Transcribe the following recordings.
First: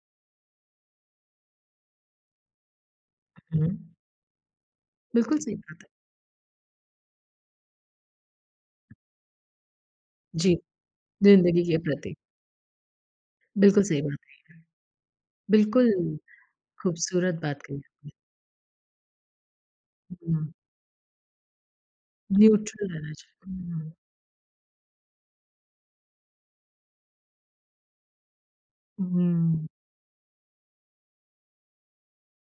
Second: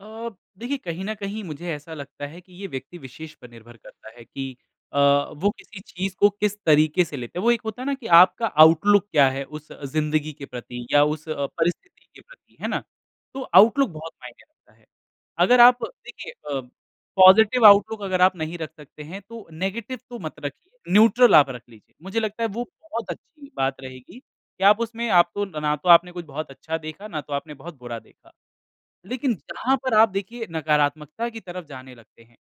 अ, देखिए कहीं न कहीं मुझे ऐसा लगता है कि ये व्यक्ति विशेष पर निर्भर हुँ। करता है कि अ, बिल्कुल, वो सही किसी बात है। चीज़ को किस तरीके से लेते हैं। वो एक होता है ना कि आपका आउटलुक क्या है उस ज़िंदगी के जी। प्रति या उस अ, ज़िंदगी के परिस्थिति प्रति। के प्रति है ना? तो बिल्कुल, आउटलुक सही बहुत बात मायने करता है। [unintelligible] अगर आप बिल्कुल, देखिए अ, ख़ूबसूरत बात पॉज़िटिव कही आउटलुक आपने। अगर आप नहीं रख सकते हैं तो नेगेटिव तो मत [unintelligible] रखिए। न्यूट्रल आप रख लीजिए। मुझे लगता है वो न्यूट्रल बहुत रहना चा अच्छी बात उहुँ। रहेगी कि आप उसमें आप तो ना तो आपने कुछ बहुत अच्छा देखा ना तो आपने बहुत बुरा देखा। उ, लेक़िन हुँ। जहाँ पर आप देखिए नकारात्मकता की तरफ़ जाने लगते हैं।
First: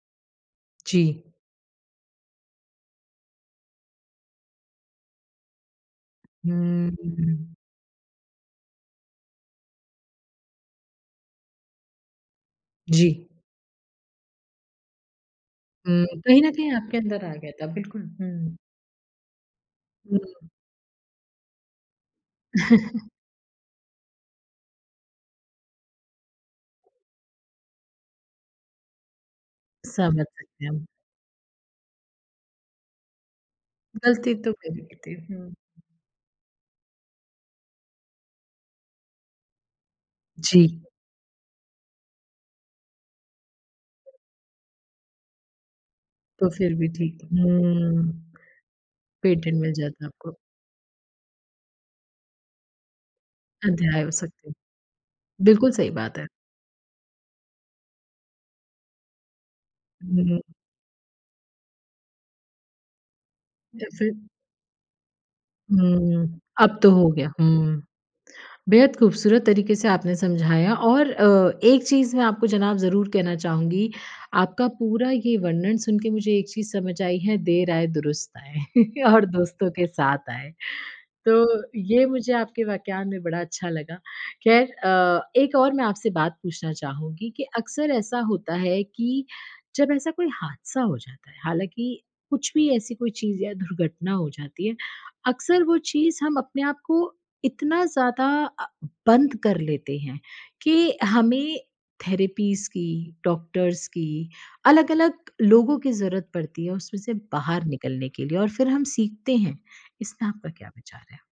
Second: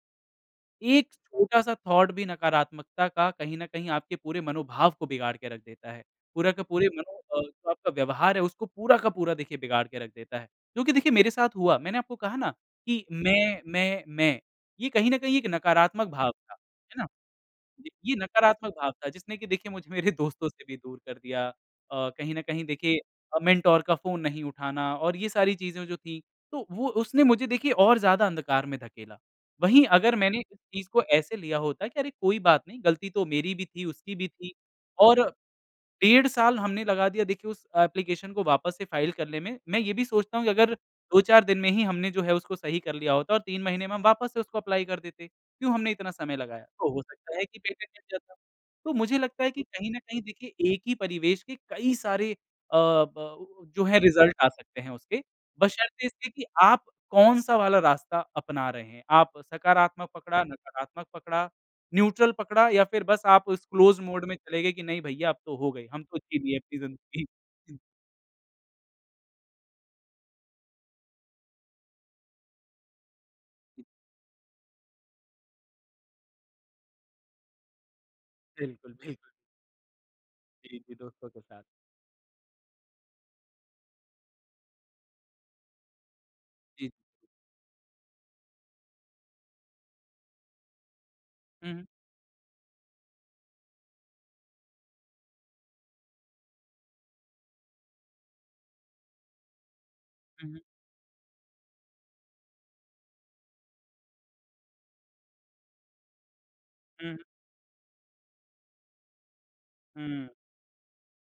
एक जी। छोटा-सा थॉट भी नकारात्मकता का कहीं न कहीं आपके पूरे मनोभाव को बिगाड़ के रख देता है। पूरा का पूरे हुँ, उ, मनो अ, हुँ। जो आपका व्यवहार है उसको पूरा का पूरा देखिए बिगाड़ के रख देता है। क्योंकि देखिए मेरे साथ हुआ मैंने आपको कहा ना कि जी। मैं मैं मैं ये कहीं न कहीं एक हुँ, नकारात्मक भाव कहीं न था, कहीं है आपके ना? अंदर आ गया था ये बिल्कुल। ये हुँ। नकारात्मक भाव था जिसने की देखिए मुझे मेरे हुँ। दोस्तों से भी दूर कर दिया। अ, कहीं न कहीं देखिए अ, मेंटर का फ़ोन नहीं उठाना और ये सारी चीज़ें जो थी तो वो उसने मुझे देखिए और ज़्यादा अंधकार में धकेला। वहीं अगर समझ मैंने इस सकते हम। चीज़ को ऐसे लिया होता कि अरे कोई बात नहीं ग़लती तो मेरी भी थी, उसकी भी ग़लती तो थी मेरी भी थी। और हुँ। डेढ़ साल हमने लगा दिया देखिए उस एप्लीकेशन को वापस से फाइल करने में। मैं ये भी सोचता हूँ कि जी। अगर 2-4 दिन में ही हमने जो है उसको सही कर लिया होता और 3 महीने में हम वापस से उसको एप्लाई कर देते। क्यों हमने इतना समय तो लगाया? फ़िर भी तो हो ठीक, सकता है कि पेटेंट मिल हुँ। जाता। तो मुझे लगता है पेटेंट कि मिल कहीं न जाता कहीं आपको। देखिए एक ही परिवेश के कई सारे अ, ब उ जो है अध्याय हो रिज़ल्ट आ सकते। सकते हैं उसके बिल्कुल, बस सही शर्त बात है। इसके कि आप कौन-सा वाला रास्ता अपना रहे हैं। आप सकारात्मक हुँ। पकड़ा, नकारात्मक पकड़ा, न्यूट्रल पकड़ा या फ़िर बस आप उस क्लोज़ जैसे। मोड में चले गए कि नहीं भैया अब तो हो गई। हम ख़ुद की हुँ, भी ऐप कि अब तो हो ज़िंदगी। गया हुँ। बेहद ख़ूबसूरत तरीक़े से आपने समझाया और अ, एक चीज़ मैं आपको जनाब ज़रूर कहना चाहूँगी आपका पूरा ये वर्णन सुनके मुझे एक चीज़ समझ आई है देर आये दुरुस्त बिल्कुल, आए और बिल्कुल। दोस्तों के साथ आए। जी, जी। दोस्तों के साथ। तो ये मुझे आपके वाक्यान में बड़ा अच्छा लगा। ख़ैर अ, एक और मैं आपसे बात पूछना जी। चाहूँगी कि अक्सर ऐसा होता है कि जब ऐसा कोई हादसा हो जाता है। हुँ, हुँ। हालाँकि कुछ भी ऐसी कोई चीज़ या दुर्घटना हो जाती है। अक्सर वो चीज़ हम अपने आप को इतना अ, ज़्यादा बंद कर लेते हैं उ, हुँ। कि हमें थेरेपीज़ की, डॉक्टर्स की अलग-अलग लोगों की ज़रूरत पड़ती है उसमें उ, से हुँ। बाहर निकलने के लिए और फ़िर हम सीखते हैं। हुँ। इसमें आपका क्या विचार है?